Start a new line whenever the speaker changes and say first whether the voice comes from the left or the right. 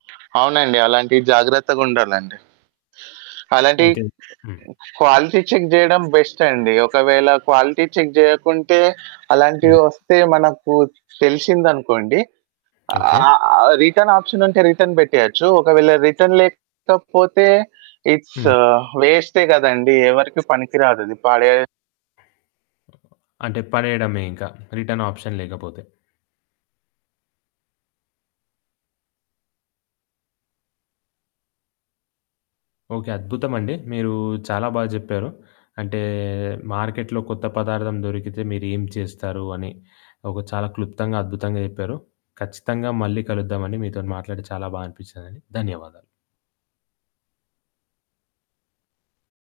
right: అవునండి. అలాంటియి జాగ్రత్తగుండాలండి. అలాంటియి
left: అయితే హ్మ్.
right: క్వాలిటీ చెక్ జెయడం బెస్టండి. ఒకవేళ క్వాలిటీ చెక్ జెయ్యకుంటే,
left: హ్మ్.
right: అలాంటివే ఒస్తే మనకు తెలిసిందనుకోండి,
left: ఓకే.
right: ఆహ్, ఆహ్, రిటర్న్ ఆప్షనుంటే, రిటర్న్ పెట్టేయొచ్చు. ఒకవేళ రిటర్న్ లేకపోతే ఇట్స్
left: హ్మ్.
right: వేస్టే గదండీ. ఎవరికి పనికిరాదది పడే
left: అంటే, పడేయడమే ఇంక రిటర్న్ ఆప్షన్ లేకపోతే. ఓకే. అద్భుతమండి. మీరూ చాలా బాగా జెప్పారు. అంటే, మార్కెట్‌లో కొత్త పదార్థం దొరికితే మీరు ఏం చేస్తారు అని, ఒక చాలా క్లుప్తంగా, అద్భుతంగా జెప్పారు. ఖచ్చితంగా మళ్ళీ కలుద్దావండి. మీతోని మాట్లాడి చాలా బా అనిపిచ్చిందండి. ధన్యవాదాలు.